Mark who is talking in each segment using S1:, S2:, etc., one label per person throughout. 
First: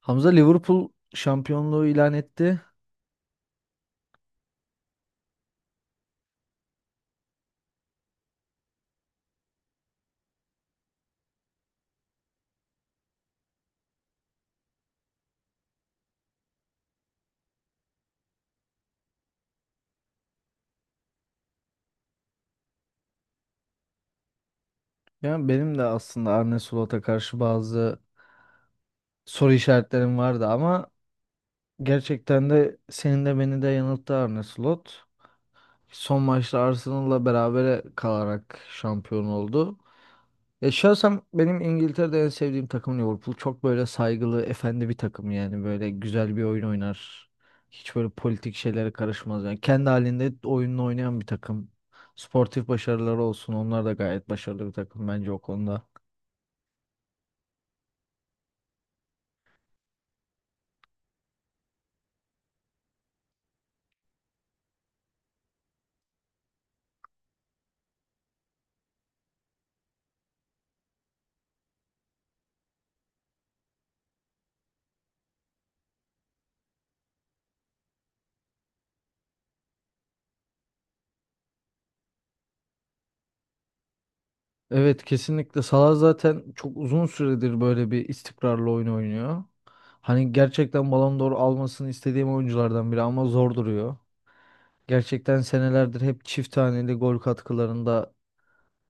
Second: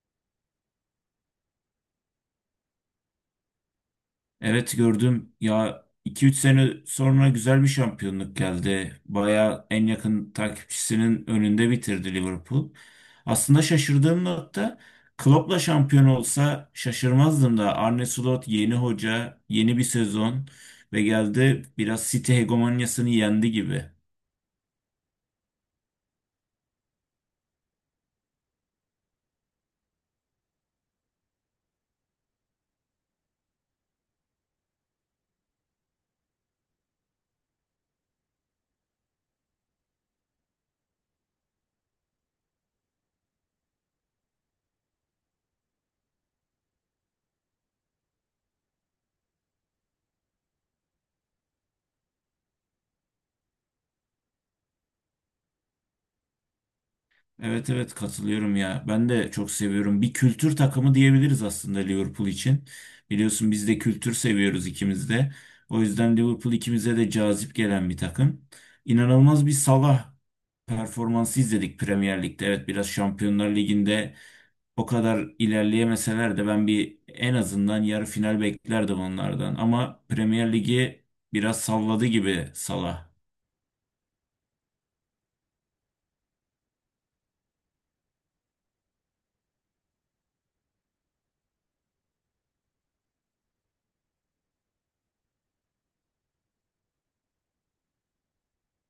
S1: Hamza Liverpool şampiyonluğu ilan etti.
S2: Evet gördüm. Ya 2-3 sene sonra güzel bir şampiyonluk geldi. Baya en yakın takipçisinin önünde bitirdi Liverpool. Aslında şaşırdığım nokta Klopp'la şampiyon olsa şaşırmazdım da Arne Slot yeni hoca, yeni bir sezon ve geldi biraz City hegemonyasını yendi gibi.
S1: Yani benim de aslında Arne Slot'a karşı bazı soru işaretlerim vardı ama gerçekten de senin de beni de yanılttı Arne Slot. Son maçta Arsenal'la berabere kalarak şampiyon oldu. Ya şahsen benim İngiltere'de en sevdiğim takım Liverpool. Çok böyle saygılı, efendi bir takım yani. Böyle güzel bir oyun oynar. Hiç böyle politik şeylere karışmaz. Yani kendi halinde oyununu oynayan bir takım. Sportif başarıları olsun. Onlar da gayet başarılı bir takım bence o konuda.
S2: Evet, evet, katılıyorum ya. Ben de çok seviyorum. Bir kültür takımı diyebiliriz aslında Liverpool için. Biliyorsun biz de kültür seviyoruz ikimiz de. O yüzden Liverpool ikimize de cazip gelen bir takım. İnanılmaz bir Salah performansı izledik Premier Lig'de. Evet biraz Şampiyonlar Ligi'nde o kadar ilerleyemeseler de ben bir en azından yarı final beklerdim onlardan. Ama Premier Lig'i biraz salladı gibi Salah.
S1: Evet, kesinlikle. Salah zaten çok uzun süredir böyle bir istikrarlı oyun oynuyor. Hani gerçekten Ballon d'Or almasını istediğim oyunculardan biri ama zor duruyor. Gerçekten senelerdir hep çift haneli gol katkılarında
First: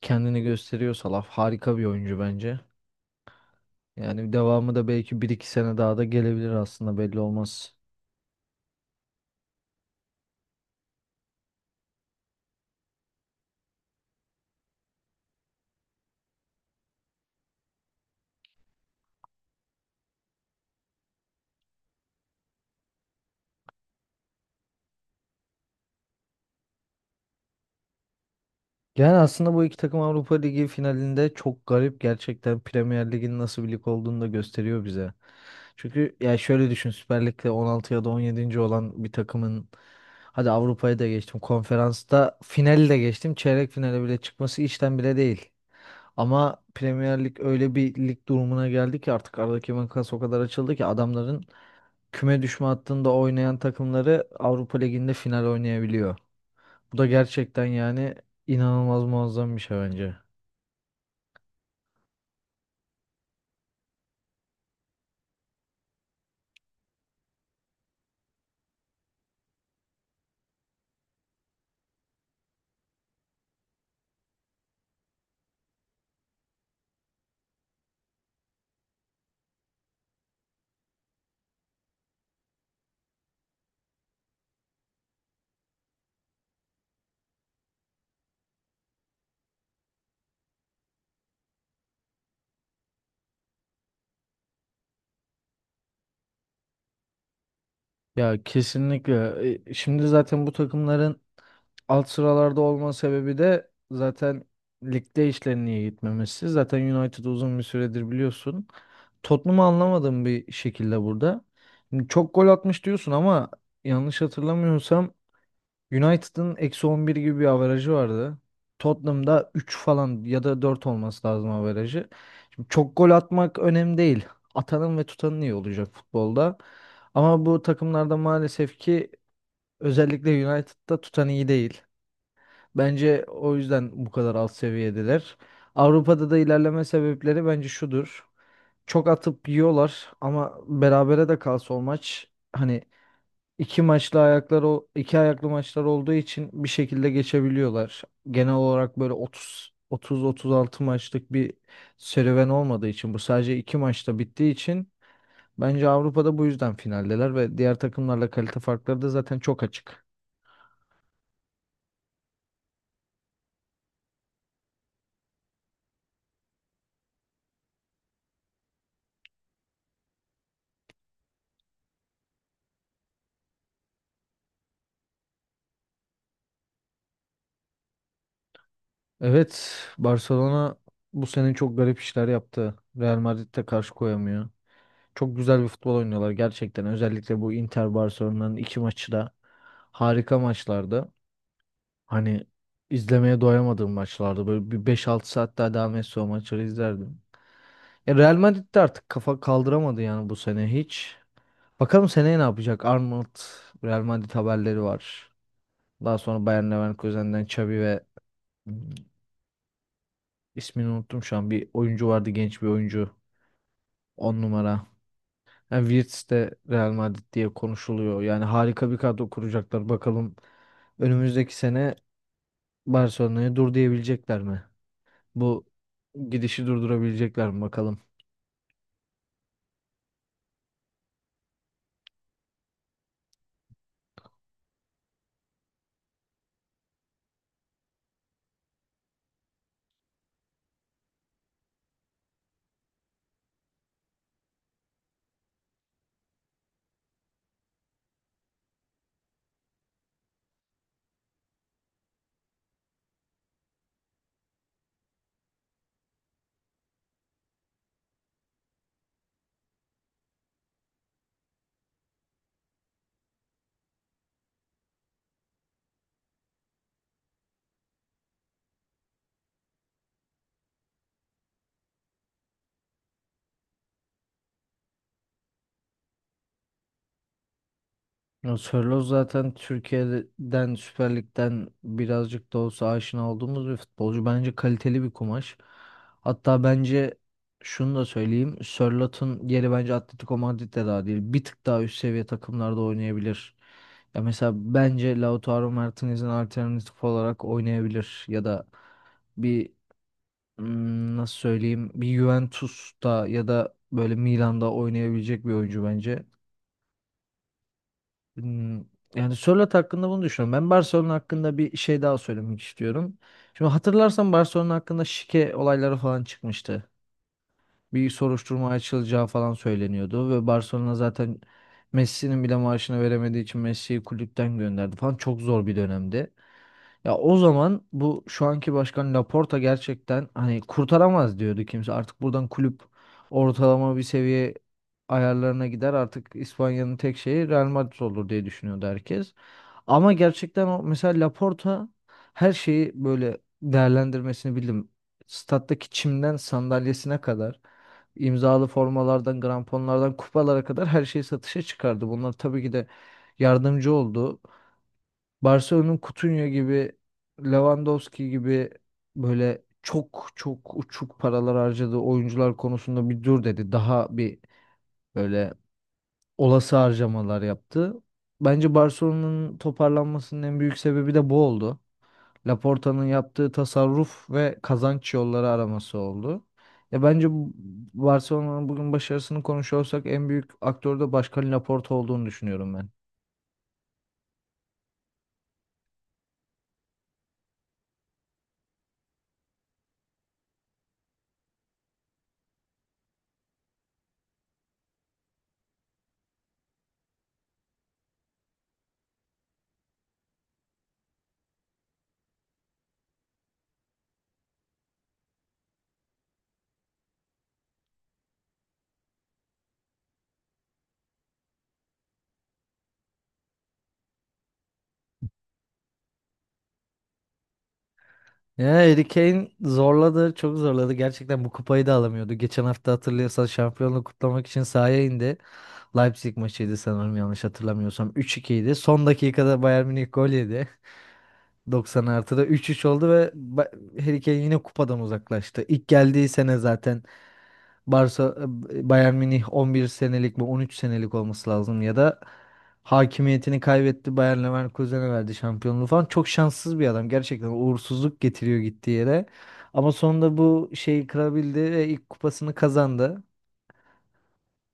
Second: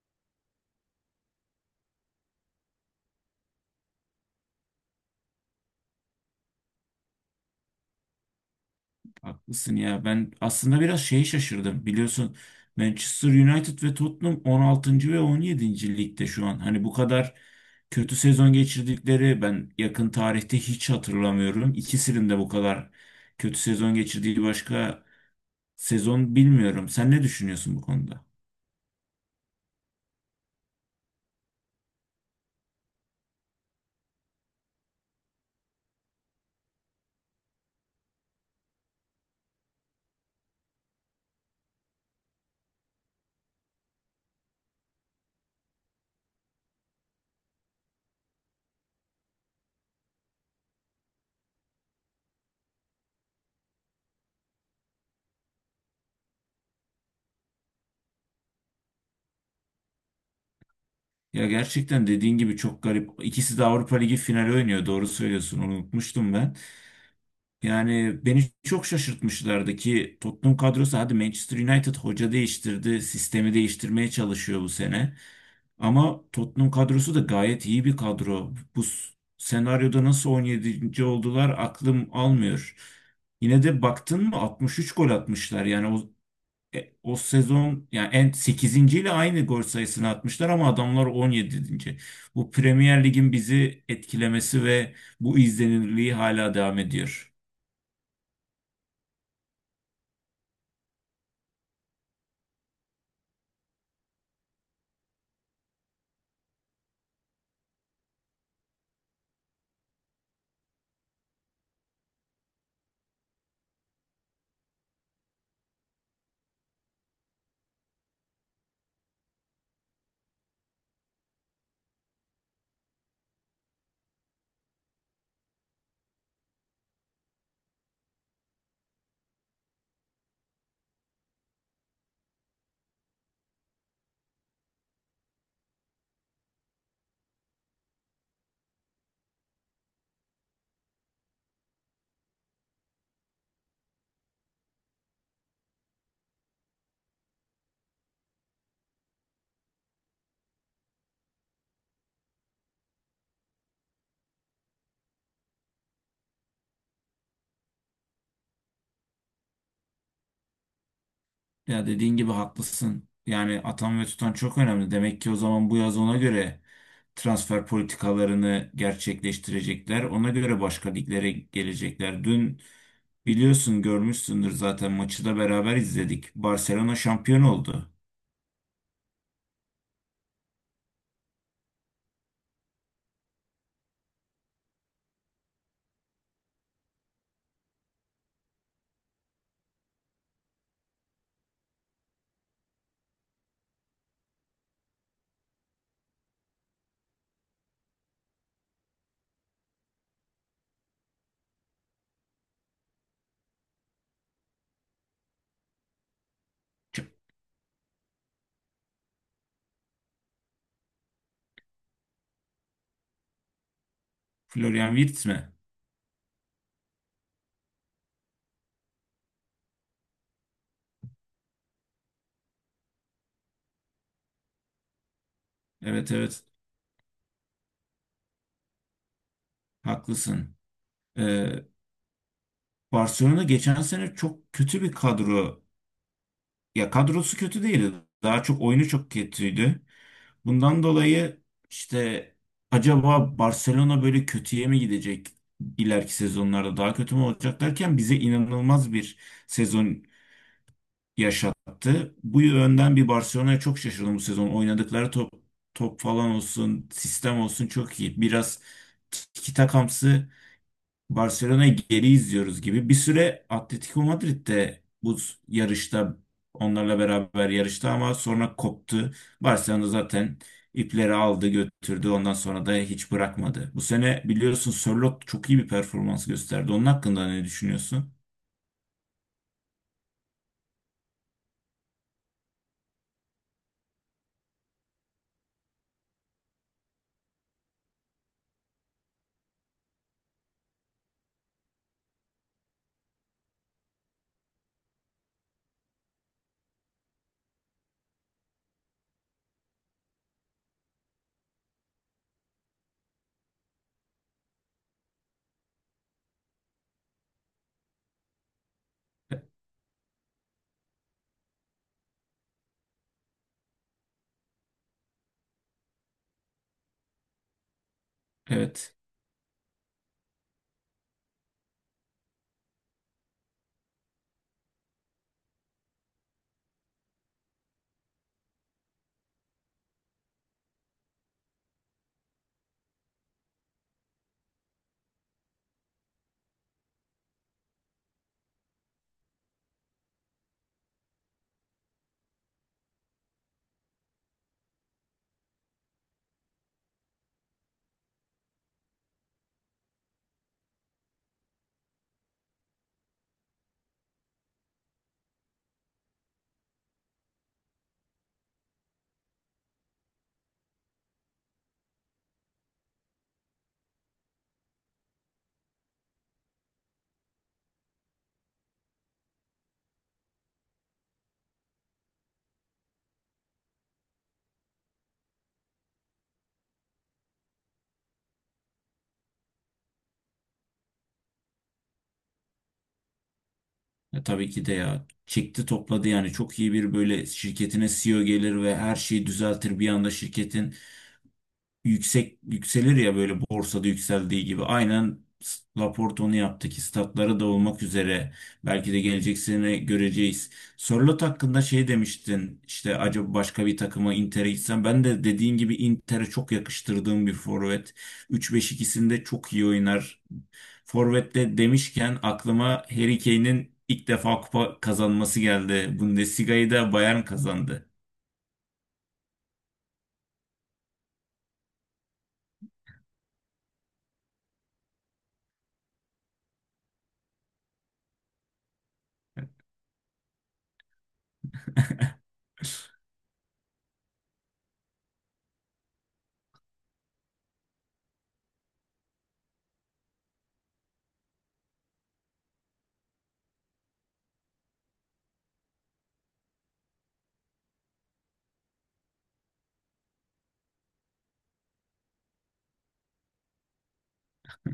S1: kendini gösteriyorsa laf harika bir oyuncu bence. Yani devamı da belki bir iki sene daha da gelebilir, aslında belli olmaz.
S2: Haklısın ya. Ben aslında biraz şeyi şaşırdım. Biliyorsun Manchester United ve Tottenham 16. ve 17. ligde şu an. Hani bu kadar kötü sezon geçirdikleri ben yakın tarihte hiç hatırlamıyorum. İkisinin de bu kadar kötü sezon geçirdiği başka sezon bilmiyorum. Sen ne düşünüyorsun bu konuda?
S1: Yani aslında bu iki takım Avrupa Ligi finalinde çok garip, gerçekten Premier Lig'in nasıl bir lig olduğunu da gösteriyor bize. Çünkü ya şöyle düşün, Süper Lig'de 16 ya da 17. olan bir takımın hadi Avrupa'yı da geçtim, konferansta finali de geçtim, çeyrek finale bile çıkması işten bile değil. Ama Premier Lig öyle bir lig durumuna geldi ki artık aradaki makas o kadar açıldı ki adamların küme düşme hattında oynayan takımları Avrupa Ligi'nde final oynayabiliyor. Bu da gerçekten yani inanılmaz, muazzam bir şey bence.
S2: Ya gerçekten dediğin gibi çok garip. İkisi de Avrupa Ligi finali oynuyor. Doğru söylüyorsun. Onu unutmuştum ben. Yani beni çok şaşırtmışlardı ki Tottenham kadrosu hadi Manchester United hoca değiştirdi, sistemi değiştirmeye çalışıyor bu sene. Ama Tottenham kadrosu da gayet iyi bir kadro. Bu senaryoda nasıl 17. oldular aklım almıyor. Yine de baktın mı 63 gol atmışlar. Yani o sezon yani en 8. ile aynı gol sayısını atmışlar ama adamlar 17. Bu Premier Lig'in bizi etkilemesi ve bu izlenirliği hala devam ediyor.
S1: Ya kesinlikle. Şimdi zaten bu takımların alt sıralarda olma sebebi de zaten ligde işlerinin iyi gitmemesi. Zaten United uzun bir süredir biliyorsun. Tottenham'ı anlamadığım bir şekilde burada. Şimdi çok gol atmış diyorsun ama yanlış hatırlamıyorsam United'ın -11 gibi bir averajı vardı. Tottenham'da 3 falan ya da 4 olması lazım averajı. Şimdi çok gol atmak önemli değil. Atanın ve tutanın iyi olacak futbolda. Ama bu takımlarda maalesef ki özellikle United'da tutan iyi değil. Bence o yüzden bu kadar alt seviyedeler. Avrupa'da da ilerleme sebepleri bence şudur. Çok atıp yiyorlar ama berabere de kalsa o maç, hani, İki maçlı ayaklar, o iki ayaklı maçlar olduğu için bir şekilde geçebiliyorlar. Genel olarak böyle otuz otuz otuz altı maçlık bir serüven olmadığı için, bu sadece iki maçta bittiği için bence Avrupa'da bu yüzden finaldeler ve diğer takımlarla kalite farkları da zaten çok açık.
S2: Ya dediğin gibi haklısın. Yani atan ve tutan çok önemli. Demek ki o zaman bu yaz ona göre transfer politikalarını gerçekleştirecekler. Ona göre başka liglere gelecekler. Dün biliyorsun görmüşsündür zaten maçı da beraber izledik. Barcelona şampiyon oldu.
S1: Evet, Barcelona bu sene çok garip işler yaptı. Real Madrid'e karşı koyamıyor. Çok güzel bir futbol oynuyorlar gerçekten. Özellikle bu Inter Barcelona'nın iki maçı da harika maçlardı. Hani izlemeye doyamadığım maçlardı. Böyle bir beş altı saat daha devam etse o maçları izlerdim. Real Madrid de artık kafa kaldıramadı yani, bu sene hiç. Bakalım seneye ne yapacak? Arnold, Real Madrid haberleri var. Daha sonra Bayer
S2: Ç-
S1: Leverkusen'den Xavi ve İsmini unuttum şu an. Bir oyuncu vardı, genç bir oyuncu. 10 numara.
S2: Florian Wirtz mi?
S1: Yani Wirtz de Real Madrid diye konuşuluyor. Yani harika bir kadro kuracaklar. Bakalım önümüzdeki sene Barcelona'ya dur diyebilecekler mi? Bu
S2: Evet, evet,
S1: gidişi durdurabilecekler mi bakalım.
S2: haklısın. Ee, Barcelona geçen sene çok kötü bir kadro. Ya kadrosu kötü değildi. Daha çok oyunu çok kötüydü. Bundan dolayı işte acaba Barcelona böyle kötüye mi gidecek ileriki sezonlarda daha kötü mü olacak derken bize inanılmaz bir sezon yaşattı. Bu yönden bir Barcelona'ya çok şaşırdım bu sezon. Oynadıkları top top falan olsun, sistem olsun çok iyi. Biraz tiki takamsı Barcelona'yı geri izliyoruz gibi. Bir süre Atletico Madrid de bu yarışta onlarla beraber yarıştı ama sonra koptu. Barcelona zaten ipleri aldı götürdü. Ondan sonra da hiç bırakmadı. Bu sene biliyorsun Sörloth çok iyi bir performans gösterdi. Onun hakkında ne düşünüyorsun?
S1: Ya Sörloth zaten Türkiye'den Süper Lig'den birazcık da olsa aşina olduğumuz bir futbolcu. Bence kaliteli bir kumaş. Hatta bence şunu da söyleyeyim, Sörloth'un yeri bence Atletico Madrid'de daha değil. Bir tık daha üst seviye takımlarda oynayabilir. Ya mesela bence Lautaro Martinez'in alternatif olarak oynayabilir. Ya da bir nasıl söyleyeyim, bir Juventus'ta ya da böyle Milan'da oynayabilecek bir oyuncu bence. Hmm, Yani
S2: E-
S1: Sörloth hakkında bunu düşünüyorum. Ben Barcelona hakkında bir şey daha söylemek istiyorum. Şimdi hatırlarsan Barcelona hakkında şike olayları falan çıkmıştı. Bir soruşturma
S2: Evet.
S1: açılacağı falan söyleniyordu ve Barcelona zaten Messi'nin bile maaşını veremediği için Messi'yi kulüpten gönderdi falan. Çok zor bir dönemdi. Ya o zaman bu şu anki başkan Laporta, gerçekten hani kurtaramaz diyordu kimse. Artık buradan kulüp ortalama bir seviye ayarlarına gider, artık İspanya'nın tek şeyi Real Madrid olur diye düşünüyordu herkes. Ama gerçekten o mesela Laporta her şeyi böyle değerlendirmesini bildim. Stat'taki çimden sandalyesine kadar, imzalı formalardan, gramponlardan, kupalara kadar her şeyi satışa çıkardı. Bunlar tabii ki de yardımcı oldu. Barcelona'nın Coutinho gibi, Lewandowski gibi böyle çok çok uçuk paralar harcadığı oyuncular konusunda bir dur dedi. Daha bir böyle olası harcamalar yaptı. Bence Barcelona'nın toparlanmasının en büyük sebebi de bu oldu. Laporta'nın yaptığı tasarruf ve kazanç yolları araması oldu. Ya bence bu- Barcelona'nın bugün başarısını konuşuyorsak en büyük aktör de Başkan Laporta olduğunu düşünüyorum ben.
S2: E, tabii ki de ya. Çekti topladı yani çok iyi bir böyle şirketine CEO gelir ve her şeyi düzeltir bir anda şirketin yüksek yükselir ya böyle borsada yükseldiği gibi. Aynen yaptık onu da olmak üzere belki de gelecek sene göreceğiz. Sörloth hakkında şey demiştin işte acaba başka bir takıma Inter'e gitsem ben de dediğin gibi Inter'e çok yakıştırdığım bir forvet. 3 5 ikisinde çok iyi oynar. Forvet'te demişken aklıma Harry Kane'in ilk defa kupa kazanması geldi. Bundesliga'yı da Bayern kazandı.
S1: Ya Harry Kane zorladı, çok zorladı. Gerçekten bu kupayı da alamıyordu. Geçen hafta hatırlıyorsan şampiyonluğu kutlamak için sahaya indi. Leipzig maçıydı sanırım, yanlış hatırlamıyorsam. Üç 2 idi. Son dakikada Bayern Münih gol yedi. 90 artıda 3-3 oldu ve Harry Kane yine kupadan uzaklaştı. İlk geldiği sene zaten Barça Bayern Münih 11 senelik mi 13 senelik olması lazım, ya da hakimiyetini kaybetti, Bayer Leverkusen'e verdi şampiyonluğu falan. Çok şanssız bir adam. Gerçekten uğursuzluk getiriyor gittiği yere. Ama sonunda bu şeyi kırabildi ve ilk kupasını kazandı.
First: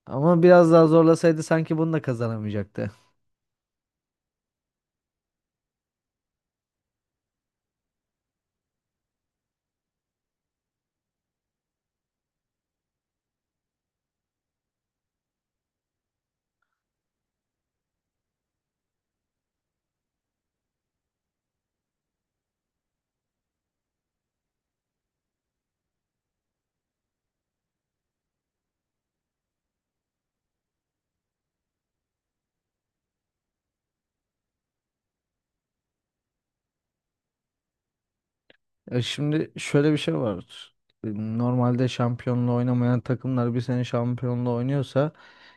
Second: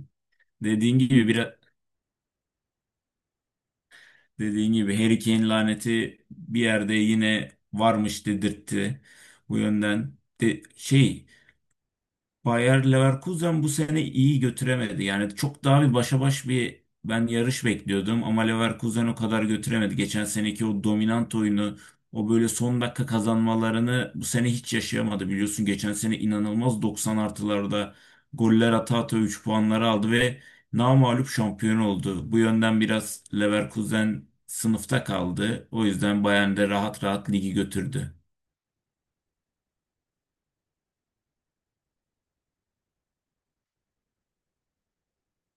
S1: Ama biraz daha
S2: Dediğin gibi
S1: zorlasaydı
S2: biraz
S1: sanki bunu da kazanamayacaktı.
S2: Dediğin gibi Harry Kane laneti bir yerde yine varmış dedirtti. Bu yönden de şey Bayer Leverkusen bu sene iyi götüremedi. Yani çok daha bir başa baş bir ben yarış bekliyordum ama Leverkusen o kadar götüremedi. Geçen seneki o dominant oyunu, o böyle son dakika kazanmalarını bu sene hiç yaşayamadı. Biliyorsun geçen sene inanılmaz 90 artılarda goller ata ata 3 puanları aldı ve namağlup şampiyon oldu. Bu yönden biraz Leverkusen sınıfta kaldı. O yüzden Bayern de rahat rahat ligi götürdü.
S1: Şimdi şöyle bir şey var. E, Normalde şampiyonla oynamayan takımlar bir sene şampiyonla oynuyorsa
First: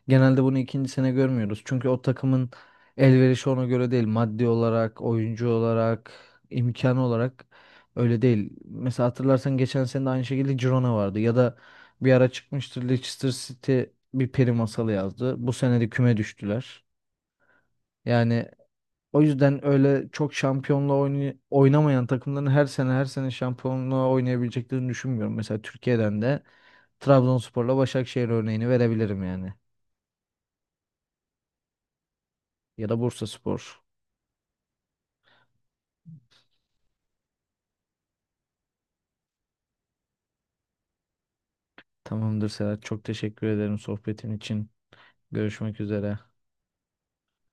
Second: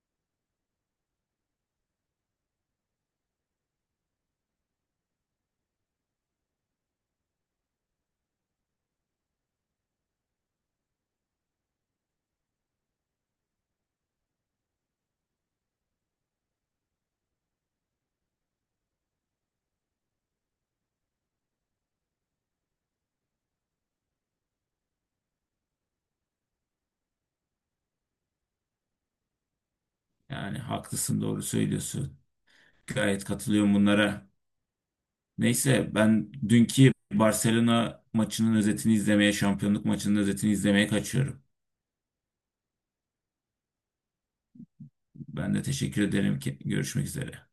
S1: genelde bunu ikinci sene görmüyoruz. Çünkü o takımın elverişi ona göre değil. Maddi olarak, oyuncu olarak, imkan olarak öyle değil. Mesela hatırlarsan geçen sene de aynı şekilde Girona vardı. Ya da bir ara çıkmıştır, Leicester City bir peri masalı yazdı. Bu sene de küme düştüler. Yani o yüzden öyle çok şampiyonla oynamayan takımların her sene her sene şampiyonluğa oynayabileceklerini düşünmüyorum. Mesela Türkiye'den de Trabzonspor'la Başakşehir örneğini verebilirim yani.
S2: Yani haklısın doğru söylüyorsun.
S1: Ya da
S2: Gayet
S1: Bursaspor.
S2: katılıyorum bunlara. Neyse ben dünkü Barcelona maçının özetini izlemeye, şampiyonluk maçının özetini izlemeye kaçıyorum.
S1: Tamamdır Serhat. Çok teşekkür ederim sohbetin için.
S2: Ben de
S1: Görüşmek
S2: teşekkür
S1: üzere.
S2: ederim ki görüşmek üzere.